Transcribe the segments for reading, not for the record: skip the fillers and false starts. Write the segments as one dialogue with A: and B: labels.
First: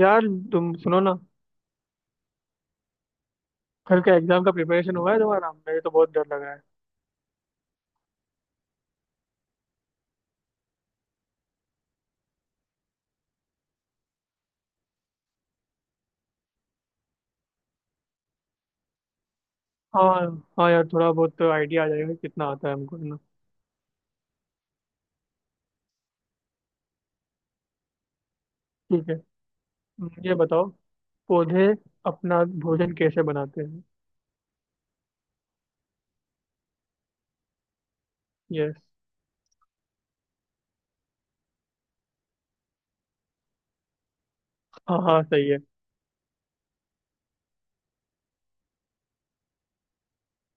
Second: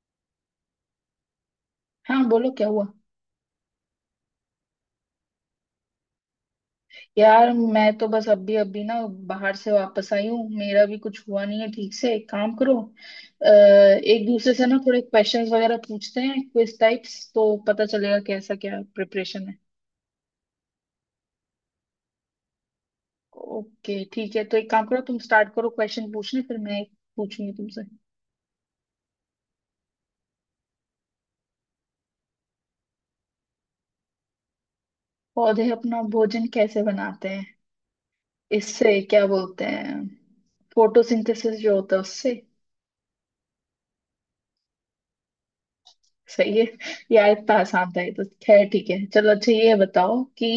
A: यार, तुम सुनो ना।
B: हाँ, बोलो क्या हुआ।
A: कल का एग्जाम का प्रिपरेशन हुआ है तुम्हारा? मुझे तो बहुत डर लग रहा है।
B: यार मैं तो बस अभी अभी ना बाहर से वापस आई हूँ। मेरा भी कुछ हुआ नहीं है ठीक से। एक काम करो, एक दूसरे से ना थोड़े क्वेश्चंस वगैरह पूछते हैं, क्विज टाइप्स, तो पता चलेगा कैसा क्या प्रिपरेशन है।
A: हाँ हाँ यार, थोड़ा बहुत आइडिया आ जाएगा कि कितना आता है हमको, है ना।
B: ओके ठीक है, तो एक काम करो, तुम स्टार्ट करो क्वेश्चन पूछने, फिर मैं एक पूछूंगी तुमसे।
A: ठीक है। ये बताओ, पौधे अपना भोजन कैसे बनाते हैं?
B: पौधे अपना भोजन कैसे बनाते हैं?
A: यस।
B: इससे क्या बोलते हैं? फोटोसिंथेसिस जो होता है उससे।
A: हाँ हाँ, सही है।
B: सही है। यार, इतना आसान था ये तो। खैर ठीक है, चलो। अच्छा, ये बताओ कि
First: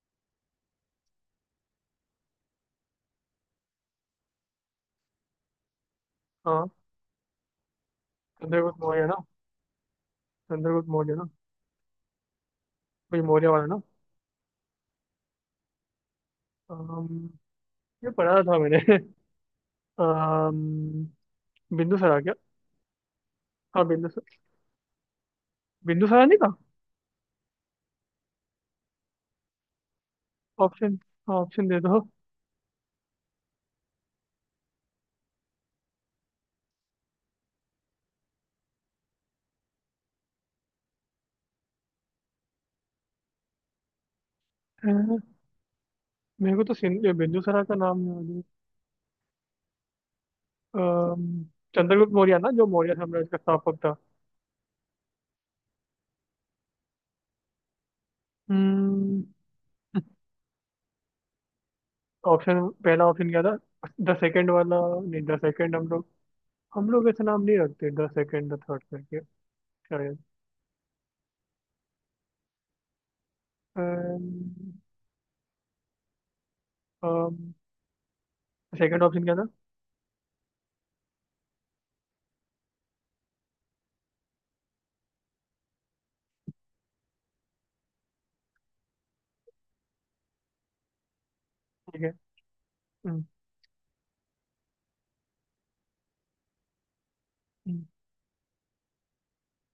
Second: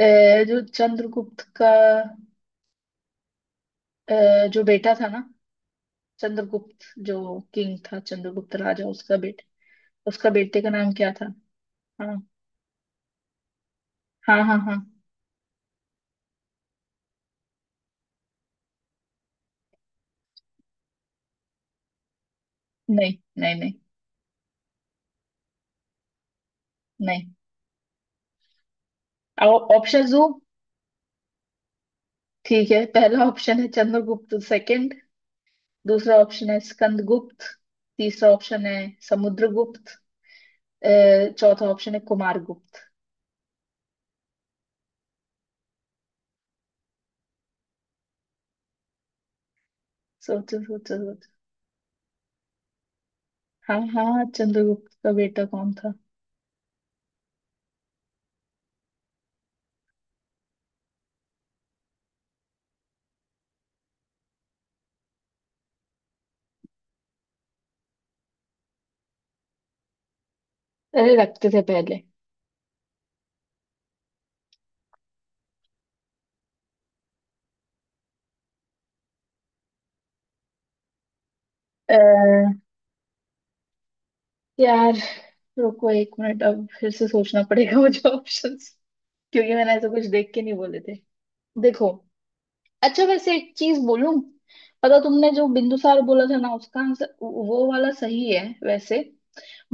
B: अ, जो चंद्रगुप्त का जो बेटा था ना,
A: हाँ,
B: चंद्रगुप्त जो किंग था, चंद्रगुप्त
A: चंद्रगुप्त
B: राजा,
A: मौर्य
B: उसका
A: ना?
B: बेटा, उसका बेटे का
A: चंद्रगुप्त
B: नाम क्या
A: मौर्य
B: था?
A: ना?
B: हाँ,
A: कोई मौर्य वाला ना।
B: हाँ, हाँ, हाँ।
A: अम, ये पढ़ा था मैंने। अम, बिंदुसारा क्या?
B: नहीं, नहीं, नहीं,
A: हाँ, बिंदुसार। बिंदुसारा नहीं था?
B: नहीं। ऑप्शन दो।
A: ऑप्शन? हाँ, ऑप्शन दे दो।
B: ठीक है। पहला ऑप्शन है चंद्रगुप्त सेकंड, दूसरा ऑप्शन है स्कंदगुप्त, तीसरा ऑप्शन है समुद्रगुप्त, अ, चौथा ऑप्शन है कुमारगुप्त।
A: अ, मेरे को तो बिंदुसारा का नाम याद है।
B: सोचो, सोचो, सोचो।
A: अम्म, चंद्रगुप्त मौर्य ना, जो मौर्य साम्राज्य का
B: हाँ
A: स्थापक था।
B: हाँ, चंद्रगुप्त का बेटा कौन था?
A: हम्म ऑप्शन। पहला ऑप्शन क्या था? द सेकंड वाला? नहीं, द सेकंड हम लोग ऐसा नाम नहीं रखते, द सेकंड द थर्ड करके, शायद।
B: अरे, रखते थे पहले।
A: सेकंड ऑप्शन क्या था?
B: अ, यार रुको एक मिनट, अब फिर से सोचना पड़ेगा मुझे ऑप्शंस, क्योंकि मैंने ऐसा कुछ देख के नहीं बोले थे। देखो।
A: ठीक है।
B: अच्छा
A: हम्म।
B: वैसे एक चीज बोलूं, पता, तुमने जो बिंदुसार बोला था ना, उसका आंसर वो
A: हम्म।
B: वाला सही है वैसे।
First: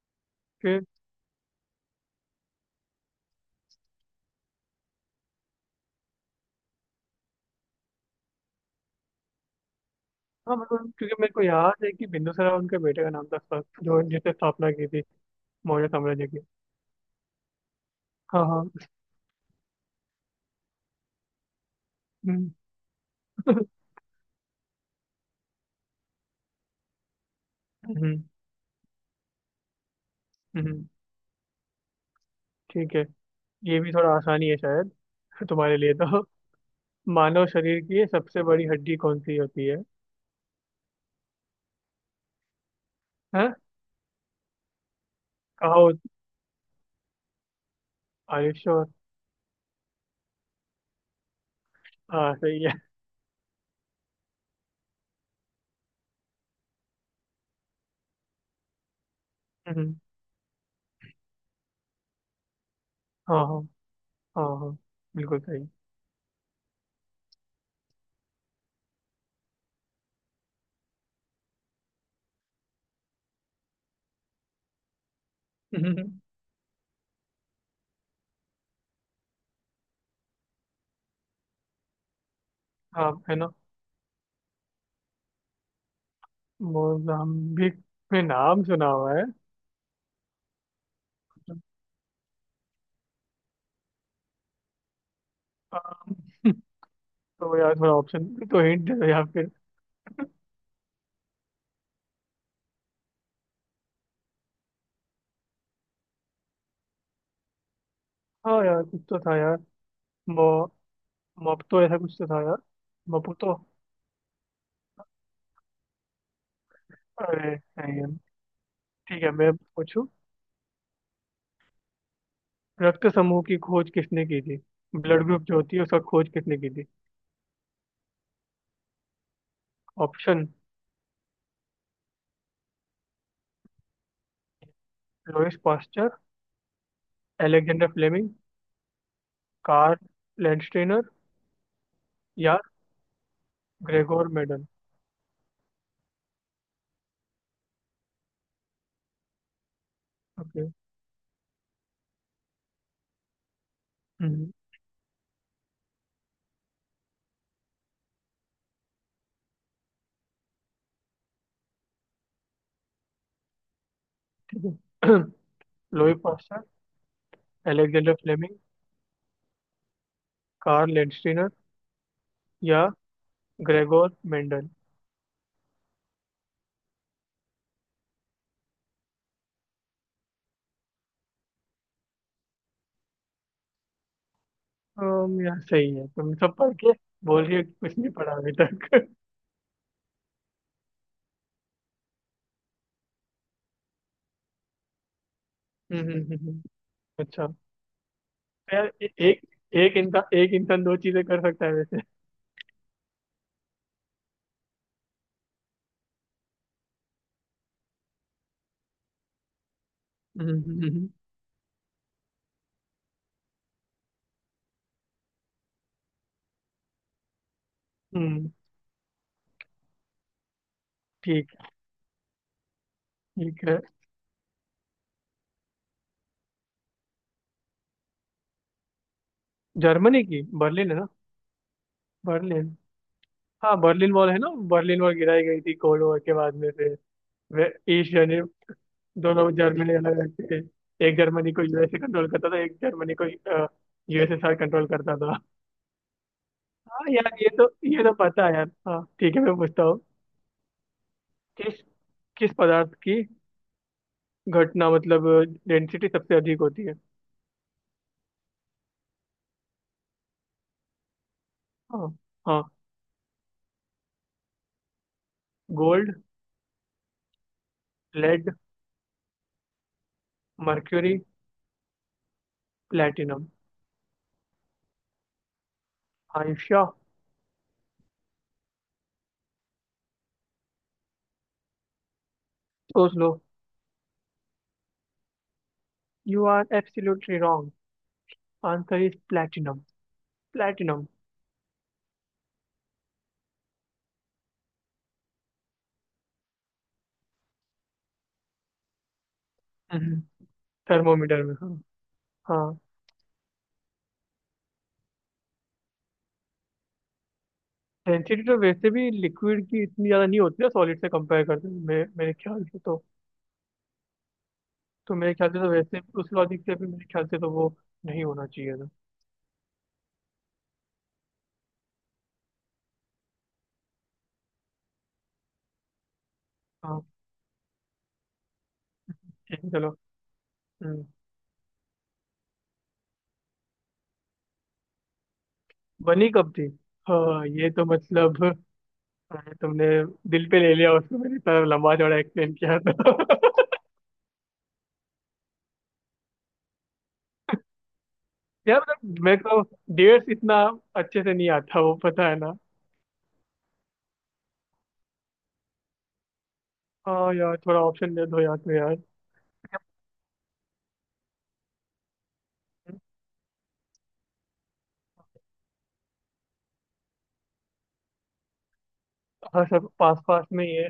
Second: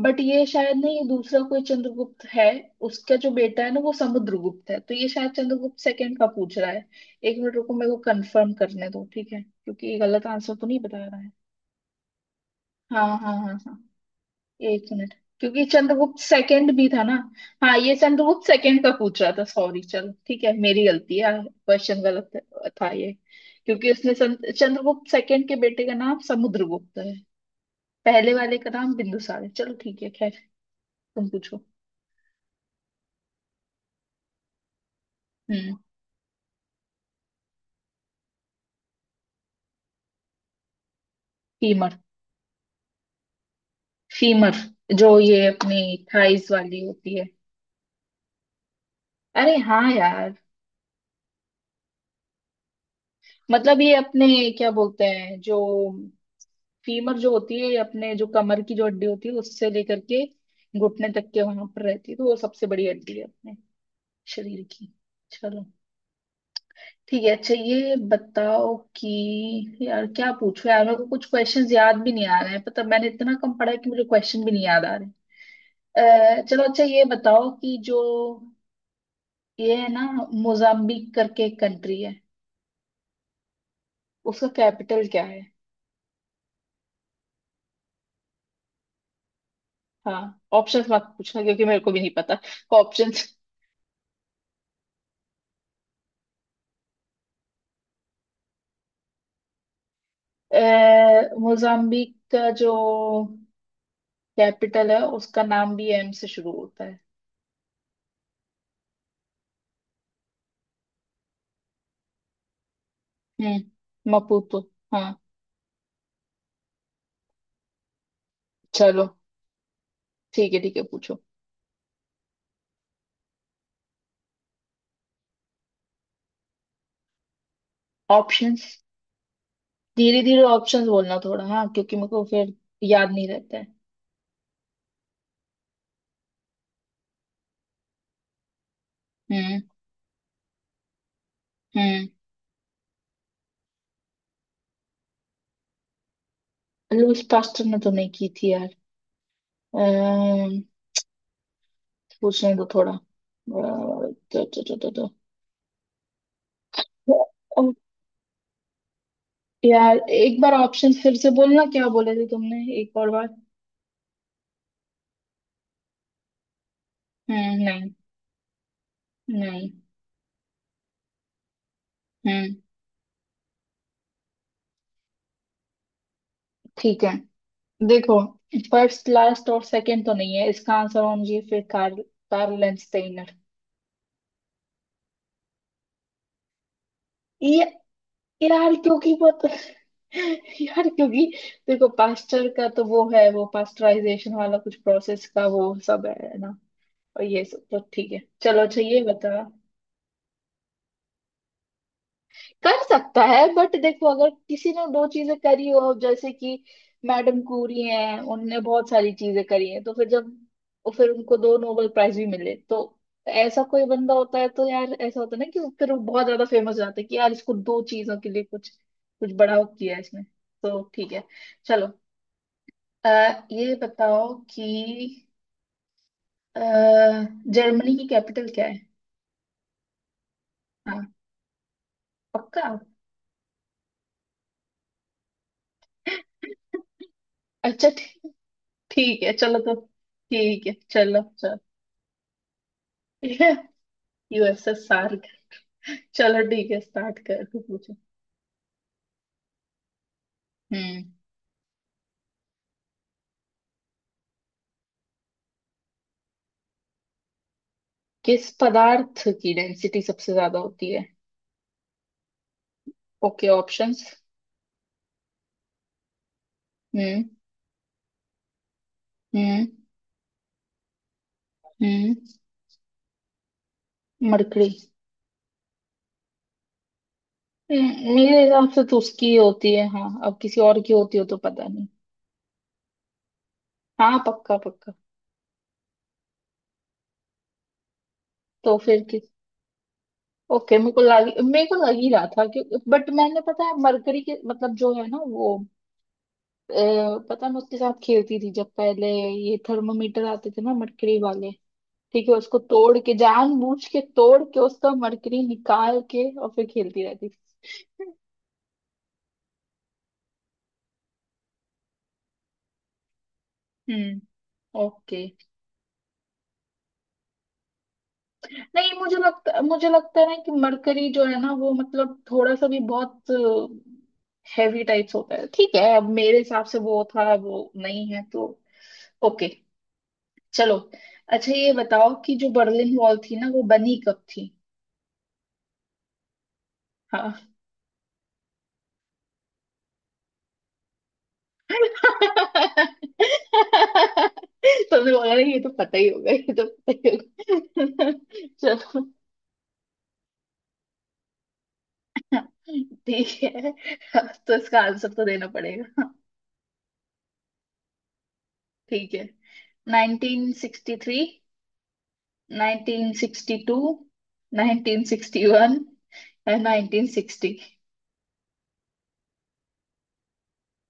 B: बट ये शायद
A: फिर?
B: नहीं, ये दूसरा कोई चंद्रगुप्त है। उसका जो बेटा है ना वो समुद्रगुप्त है, तो ये शायद चंद्रगुप्त सेकंड का पूछ रहा है। एक मिनट रुको, मेरे को कंफर्म करने दो, ठीक है, क्योंकि ये गलत आंसर
A: हाँ,
B: तो नहीं
A: मतलब
B: बता
A: क्योंकि
B: रहा है।
A: मेरे को याद है कि बिंदुसार उनके
B: हाँ,
A: बेटे का नाम
B: हाँ,
A: था,
B: हाँ,
A: सर,
B: हाँ।
A: जो जिसने स्थापना
B: एक
A: की थी
B: मिनट, क्योंकि
A: मौर्य
B: चंद्रगुप्त
A: साम्राज्य की।
B: सेकंड भी था ना। हाँ, ये
A: हाँ
B: चंद्रगुप्त
A: हाँ।
B: सेकंड का पूछ रहा था। सॉरी चलो ठीक है, मेरी गलती है, क्वेश्चन गलत
A: हम्म।
B: था ये। क्योंकि उसने चंद्रगुप्त सेकंड के बेटे का नाम समुद्रगुप्त है।
A: हम्म।
B: पहले वाले का नाम बिंदुसार है। चलो ठीक है, खैर।
A: हम्म।
B: तुम पूछो।
A: ठीक है। ये भी थोड़ा आसानी है शायद तुम्हारे
B: हम्म
A: लिए तो। मानव शरीर की सबसे बड़ी हड्डी कौन सी होती है?
B: फीमर।
A: हाँ।
B: फीमर। जो ये
A: कहा
B: अपनी
A: होती?
B: थाइस वाली होती है।
A: Are you sure?
B: अरे हाँ यार।
A: हाँ, सही है।
B: मतलब ये अपने क्या बोलते हैं जो फीमर जो होती है, अपने जो कमर की जो हड्डी होती है उससे
A: हम्म।
B: लेकर के घुटने तक के वहां पर रहती है, तो वो सबसे बड़ी हड्डी है
A: हाँ
B: अपने
A: हाँ हाँ
B: शरीर
A: हाँ,
B: की।
A: बिल्कुल
B: चलो
A: सही।
B: ठीक है। अच्छा ये बताओ कि यार क्या पूछो यार, मेरे को कुछ क्वेश्चंस याद भी नहीं आ रहे हैं। पता, मैंने इतना कम पढ़ा है कि मुझे क्वेश्चन भी नहीं याद आ रहे
A: हम्म।
B: हैं। चलो अच्छा, ये बताओ कि जो ये है ना, मोजाम्बिक करके एक कंट्री है,
A: हाँ, है ना।
B: उसका कैपिटल क्या है?
A: मोजाम्बिक, में नाम सुना हुआ है।
B: हाँ, ऑप्शंस मत पूछना क्योंकि मेरे को भी नहीं पता ऑप्शंस।
A: हाँ, तो यार, थोड़ा ऑप्शन तो हिंट दे दो या फिर।
B: अ, मोजाम्बिक का जो कैपिटल है उसका नाम भी एम से शुरू होता है।
A: हाँ यार, कुछ तो था यार। मो मोपतो ऐसा कुछ तो था यार। मपुतो।
B: हम्म, मपूतो। हाँ।
A: अरे, नहीं है।
B: चलो
A: ठीक है, मैं पूछूं।
B: ठीक है। ठीक है पूछो।
A: रक्त समूह की खोज किसने की थी? ब्लड ग्रुप जो होती है उसका खोज किसने की थी?
B: ऑप्शंस, धीरे धीरे
A: ऑप्शन।
B: ऑप्शंस बोलना थोड़ा, हाँ, क्योंकि मेरे को फिर याद नहीं रहता है।
A: लोइस पास्चर, एलेक्जेंडर फ्लेमिंग,
B: हम्म।
A: कार्ल लैंडस्टेनर
B: हम्म।
A: या ग्रेगोर मेंडल।
B: लुईस पास्टर ने तो नहीं की थी यार। अम्म,
A: ओके।
B: पूछने दो थोड़ा। तो,
A: हम्म।
B: तो, तो, तो, तो। अ, यार एक बार ऑप्शन फिर से बोलना, क्या बोले थे तुमने एक और बार?
A: ठीक है। लोई पास्चर,
B: हम्म। नहीं।
A: एलेक्जेंडर फ्लेमिंग,
B: नहीं।
A: कार्ल लैंडस्टेनर
B: हम्म।
A: या ग्रेगोर मेंडल।
B: ठीक है, देखो, फर्स्ट लास्ट और सेकंड तो नहीं है, इसका आंसर होना चाहिए फिर कार्ल। कार्ल लेंस्टेनर।
A: यार सही है, तुम सब पढ़ के बोल रही हो
B: ये,
A: कि कुछ नहीं पढ़ा अभी
B: यार
A: तक।
B: क्योंकि वो तो यार क्योंकि देखो, पास्टर का तो वो है, वो पास्टराइजेशन वाला कुछ प्रोसेस का वो
A: हम्म।
B: सब
A: हम्म। हम्म।
B: है ना।
A: हम्म।
B: और ये
A: अच्छा,
B: सब तो ठीक है, चलो।
A: तो
B: अच्छा
A: यार
B: ये बता,
A: एक एक इंसान दो चीजें कर सकता है वैसे।
B: कर सकता है बट देखो, अगर किसी ने दो चीजें करी हो, जैसे कि मैडम क्यूरी हैं, उनने बहुत सारी चीजें करी हैं, तो फिर जब
A: हम्म। हम्म।
B: और
A: हम्म।
B: फिर उनको दो नोबेल प्राइज भी मिले तो ऐसा कोई बंदा होता है, तो यार ऐसा होता है ना कि फिर वो बहुत ज्यादा फेमस हो जाता है कि यार इसको दो चीजों के लिए
A: हम्म।
B: कुछ कुछ बड़ा किया है इसने। तो ठीक है,
A: ठीक है।
B: चलो। अ,
A: ठीक
B: ये
A: है।
B: बताओ कि अ, जर्मनी की कैपिटल क्या है?
A: जर्मनी की बर्लिन है ना।
B: हाँ, पक्का।
A: बर्लिन। हाँ, बर्लिन वॉल है ना। बर्लिन वॉल गिराई गई थी कोल्ड वॉर के बाद में से। वे
B: अच्छा
A: ईस्ट
B: ठीक।
A: जर्मनी।
B: ठीक है
A: दोनों
B: चलो तो।
A: जर्मनी अलग अलग थे।
B: ठीक है।
A: एक
B: चलो,
A: जर्मनी को यूएसए कंट्रोल करता था, एक जर्मनी को
B: चलो
A: यूएसएसआर कंट्रोल करता
B: यूएसएसआर।
A: था।
B: चलो ठीक है,
A: हाँ
B: स्टार्ट
A: यार,
B: कर,
A: ये
B: तू
A: तो
B: पूछो।
A: ये तो पता है यार। हाँ, ठीक है, मैं पूछता हूँ।
B: हम्म।
A: किस किस पदार्थ की घटना मतलब डेंसिटी सबसे अधिक होती है?
B: किस पदार्थ की डेंसिटी सबसे ज्यादा होती है?
A: हाँ। हाँ।
B: Okay, options.
A: Gold,
B: hmm.
A: Lead,
B: hmm.
A: Mercury,
B: hmm.
A: Platinum,
B: mercury.
A: आयुष्या।
B: मेरे हिसाब से तो उसकी ही होती है। हाँ, अब किसी और की होती हो तो पता नहीं।
A: सोच लो।
B: हाँ, पक्का पक्का।
A: You are absolutely wrong.
B: तो फिर
A: आंसर इज
B: किस?
A: प्लेटिनम।
B: ओके, मेरे को
A: प्लेटिनम।
B: लग मेरे को लग ही रहा था कि। बट मैंने पता है मरकरी के मतलब जो है ना वो। अ, पता है मैं उसके साथ खेलती थी जब पहले ये थर्मोमीटर आते थे ना, मरकरी
A: थर्मोमीटर
B: वाले।
A: में, हाँ।
B: ठीक है, उसको
A: हाँ।
B: तोड़ के, जानबूझ के तोड़ के उसका मरकरी निकाल के, और फिर खेलती रहती थी।
A: डेंसिटी तो वैसे भी लिक्विड की इतनी ज़्यादा नहीं होती है, सॉलिड से कंपेयर करते हैं मेरे मेरे ख्याल से तो।
B: हम्म।
A: तो
B: ओके।
A: मेरे ख्याल से तो, वैसे उस लॉजिक से भी मेरे ख्याल से तो, वो नहीं होना चाहिए था।
B: नहीं, मुझे लगता है ना कि मरकरी जो है ना वो मतलब थोड़ा सा भी बहुत हैवी टाइप्स होता है। ठीक है, अब मेरे हिसाब से
A: हाँ,
B: वो था, वो नहीं है तो। ओके,
A: ठीक है, चलो।
B: चलो।
A: हम्म।
B: अच्छा ये बताओ कि जो बर्लिन वॉल थी ना वो बनी कब थी?
A: बनी कब थी? हाँ,
B: हाँ।
A: ये तो मतलब। अरे, तुमने दिल पे ले लिया उसको। मैंने इतना लंबा चौड़ा एक्सप्लेन किया था।
B: तुमने बोला ना, ये तो पता ही होगा, ये तो पता ही होगा
A: यार,
B: चलो
A: मतलब मेरे को डेट्स इतना अच्छे से नहीं आता, वो पता है ना।
B: ठीक है, अब तो इसका आंसर तो देना पड़ेगा।
A: हाँ यार, थोड़ा ऑप्शन दे दो यार, तो यार।
B: ठीक है, 1963, 1962, 1961 और 1960।
A: हाँ, सब पास पास में ही है।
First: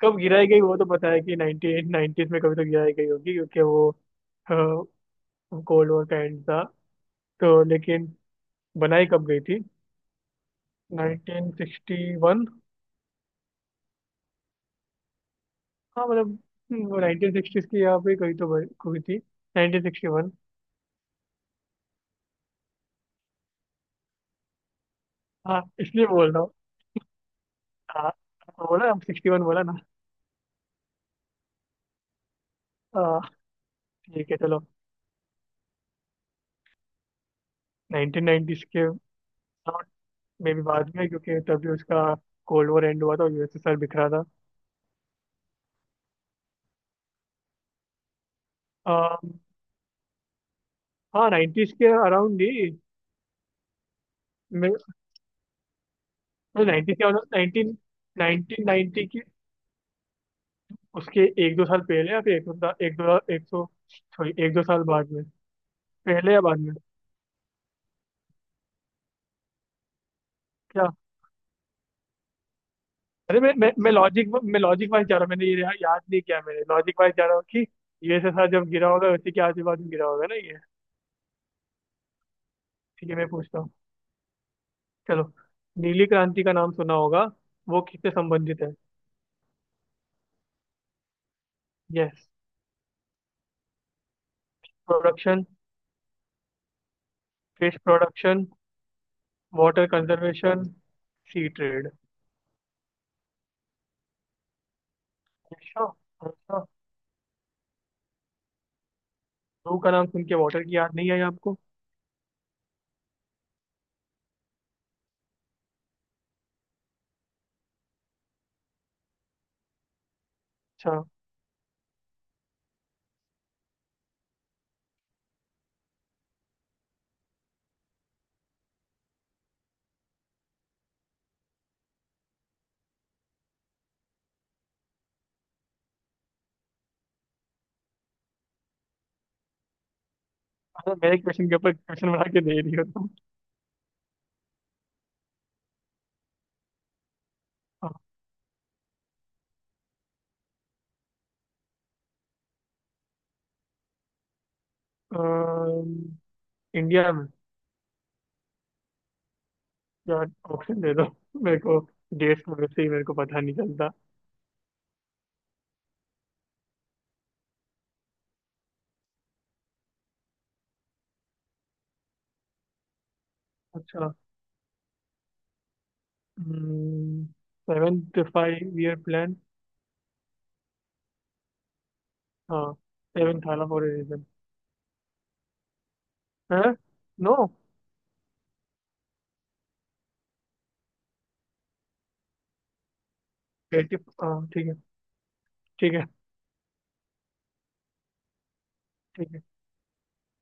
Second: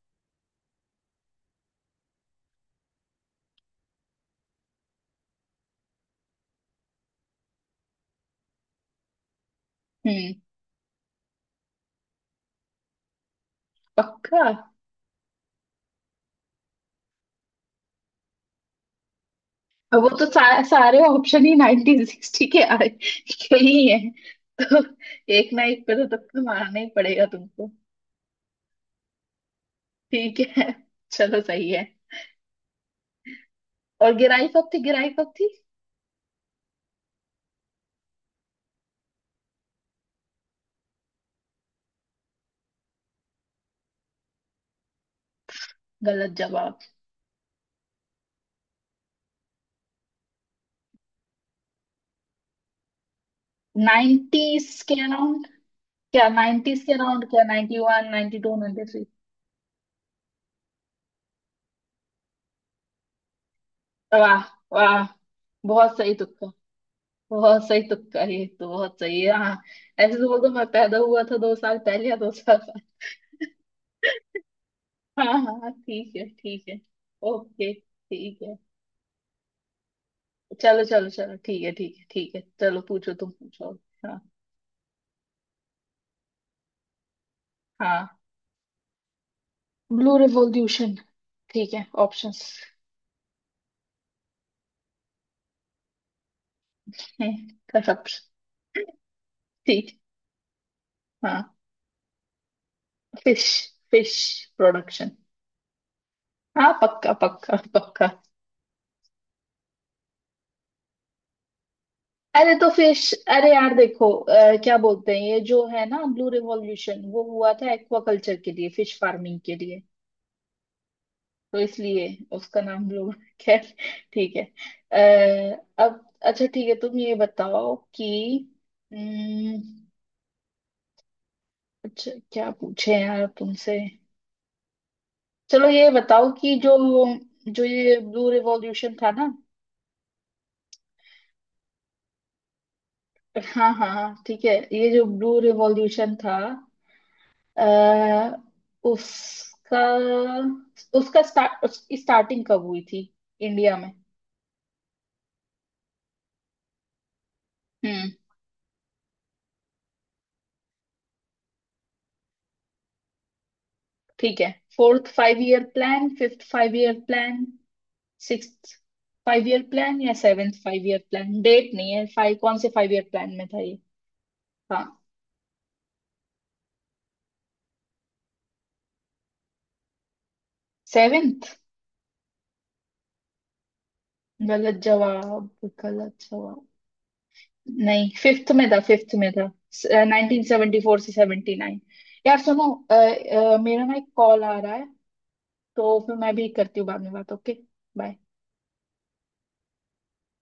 A: कब गिराई गई वो तो पता है कि 1990s में कभी तो गिराई गई होगी, क्योंकि वो कोल्ड वॉर का एंड था, तो लेकिन बनाई कब गई थी?
B: हम्म।
A: 1961।
B: पक्का।
A: हाँ, मतलब वो 1960s की यहाँ पे कहीं तो हुई थी। नाइनटीन
B: अब
A: सिक्सटी
B: वो तो
A: वन
B: सारे ऑप्शन ही 1960 के आए के ही है, तो एक
A: हाँ,
B: ना एक पे
A: इसलिए
B: तो
A: बोल
B: तुक्का
A: रहा हूँ।
B: मारना ही पड़ेगा तुमको।
A: हाँ, बोला हम 61 बोला ना।
B: ठीक है चलो सही है।
A: हाँ,
B: और
A: ठीक है,
B: गिराई
A: चलो।
B: कब थी, गिराई कब थी?
A: 1990s के में भी बाद में, क्योंकि तभी उसका कोल्ड वॉर एंड हुआ था, यूएसएसआर बिखरा था।
B: गलत जवाब।
A: आ, हाँ, 90s के अराउंड ही।
B: 90s के अराउंड? क्या
A: तो
B: 90s के
A: 90 क्या
B: अराउंड?
A: होता?
B: क्या
A: नाइनटीन
B: 91, 92,
A: नाइनटीन
B: 93?
A: नाइनटी की उसके एक दो साल पहले, या फिर एक दो एक दो 100, सॉरी,
B: वाह,
A: एक दो साल
B: वाह।
A: बाद में।
B: बहुत सही
A: पहले या
B: तुक्का।
A: बाद में?
B: बहुत सही तुक्का, ये तो बहुत सही है, हाँ। ऐसे तो बोल दो, मैं
A: क्या?
B: पैदा हुआ था दो साल पहले या दो साल बाद।
A: अरे, मैं लॉजिक वाइज जा रहा
B: हाँ,
A: हूँ। मैंने
B: हाँ, हाँ,
A: याद
B: ठीक
A: नहीं
B: है,
A: किया, मैंने
B: ठीक है।
A: लॉजिक वाइज जा रहा हूँ कि
B: ओके ठीक
A: यूएसएसआर
B: है।
A: जब गिरा होगा उसी के आजू बाजू गिरा होगा ना ये।
B: चलो, चलो, चलो, ठीक है, ठीक है, ठीक है। चलो
A: ठीक
B: पूछो,
A: है, मैं
B: तुम
A: पूछता हूँ।
B: पूछो। हाँ,
A: चलो। नीली क्रांति का नाम सुना होगा। वो
B: हाँ,
A: किससे संबंधित है?
B: Blue revolution. ठीक है,
A: यस।
B: ऑप्शंस।
A: प्रोडक्शन,
B: है,
A: फिश
B: कसब।
A: प्रोडक्शन, वाटर
B: ठीक,
A: कंजर्वेशन,
B: हाँ।
A: Sea trade.
B: Fish. Fish production.
A: अच्छा,
B: हाँ, पक्का, पक्का, पक्का।
A: जू का नाम सुन के वाटर की याद नहीं आई आपको?
B: अरे तो फिश। अरे यार देखो, क्या बोलते हैं, ये जो है ना ब्लू रिवॉल्यूशन वो हुआ था एक्वाकल्चर के लिए, फिश फार्मिंग के लिए।
A: अच्छा।
B: तो इसलिए उसका नाम ब्लू। खैर, ठीक है। अब अच्छा ठीक है, तुम ये बताओ कि अम्म, अच्छा क्या पूछे यार तुमसे। चलो ये बताओ कि जो जो ये ब्लू रिवॉल्यूशन था ना।
A: अच्छा, मेरे क्वेश्चन के ऊपर क्वेश्चन बना के दे रही हो तुम?
B: हाँ, हाँ, हाँ, ठीक है, ये जो ब्लू रिवॉल्यूशन था आ, उसका उसका स्टार्ट उसकी स्टार्टिंग कब हुई थी इंडिया में?
A: अम, इंडिया में।
B: हम्म।
A: यार ऑप्शन दे दो मेरे को, डेट्स में वैसे ही मेरे को पता नहीं चलता।
B: ठीक है, fourth five year plan, fifth five year plan, sixth five year plan या seventh five year plan? Date नहीं है, फाइव कौन से फाइव ईयर प्लान में था ये?
A: अच्छा।
B: हाँ,
A: seventh five year plan.
B: Seventh.
A: हाँ, सेवेंथ आला फॉर ए रीजन।
B: गलत जवाब। गलत
A: है?
B: जवाब।
A: नो।
B: नहीं, फिफ्थ में था, फिफ्थ में था, 1974 से 79। यार सुनो, मेरा ना
A: 80।
B: एक कॉल
A: हाँ,
B: आ
A: ठीक है,
B: रहा है,
A: ठीक
B: तो
A: है,
B: फिर मैं भी करती हूँ बाद में बात। ओके। बाय।
A: ठीक है।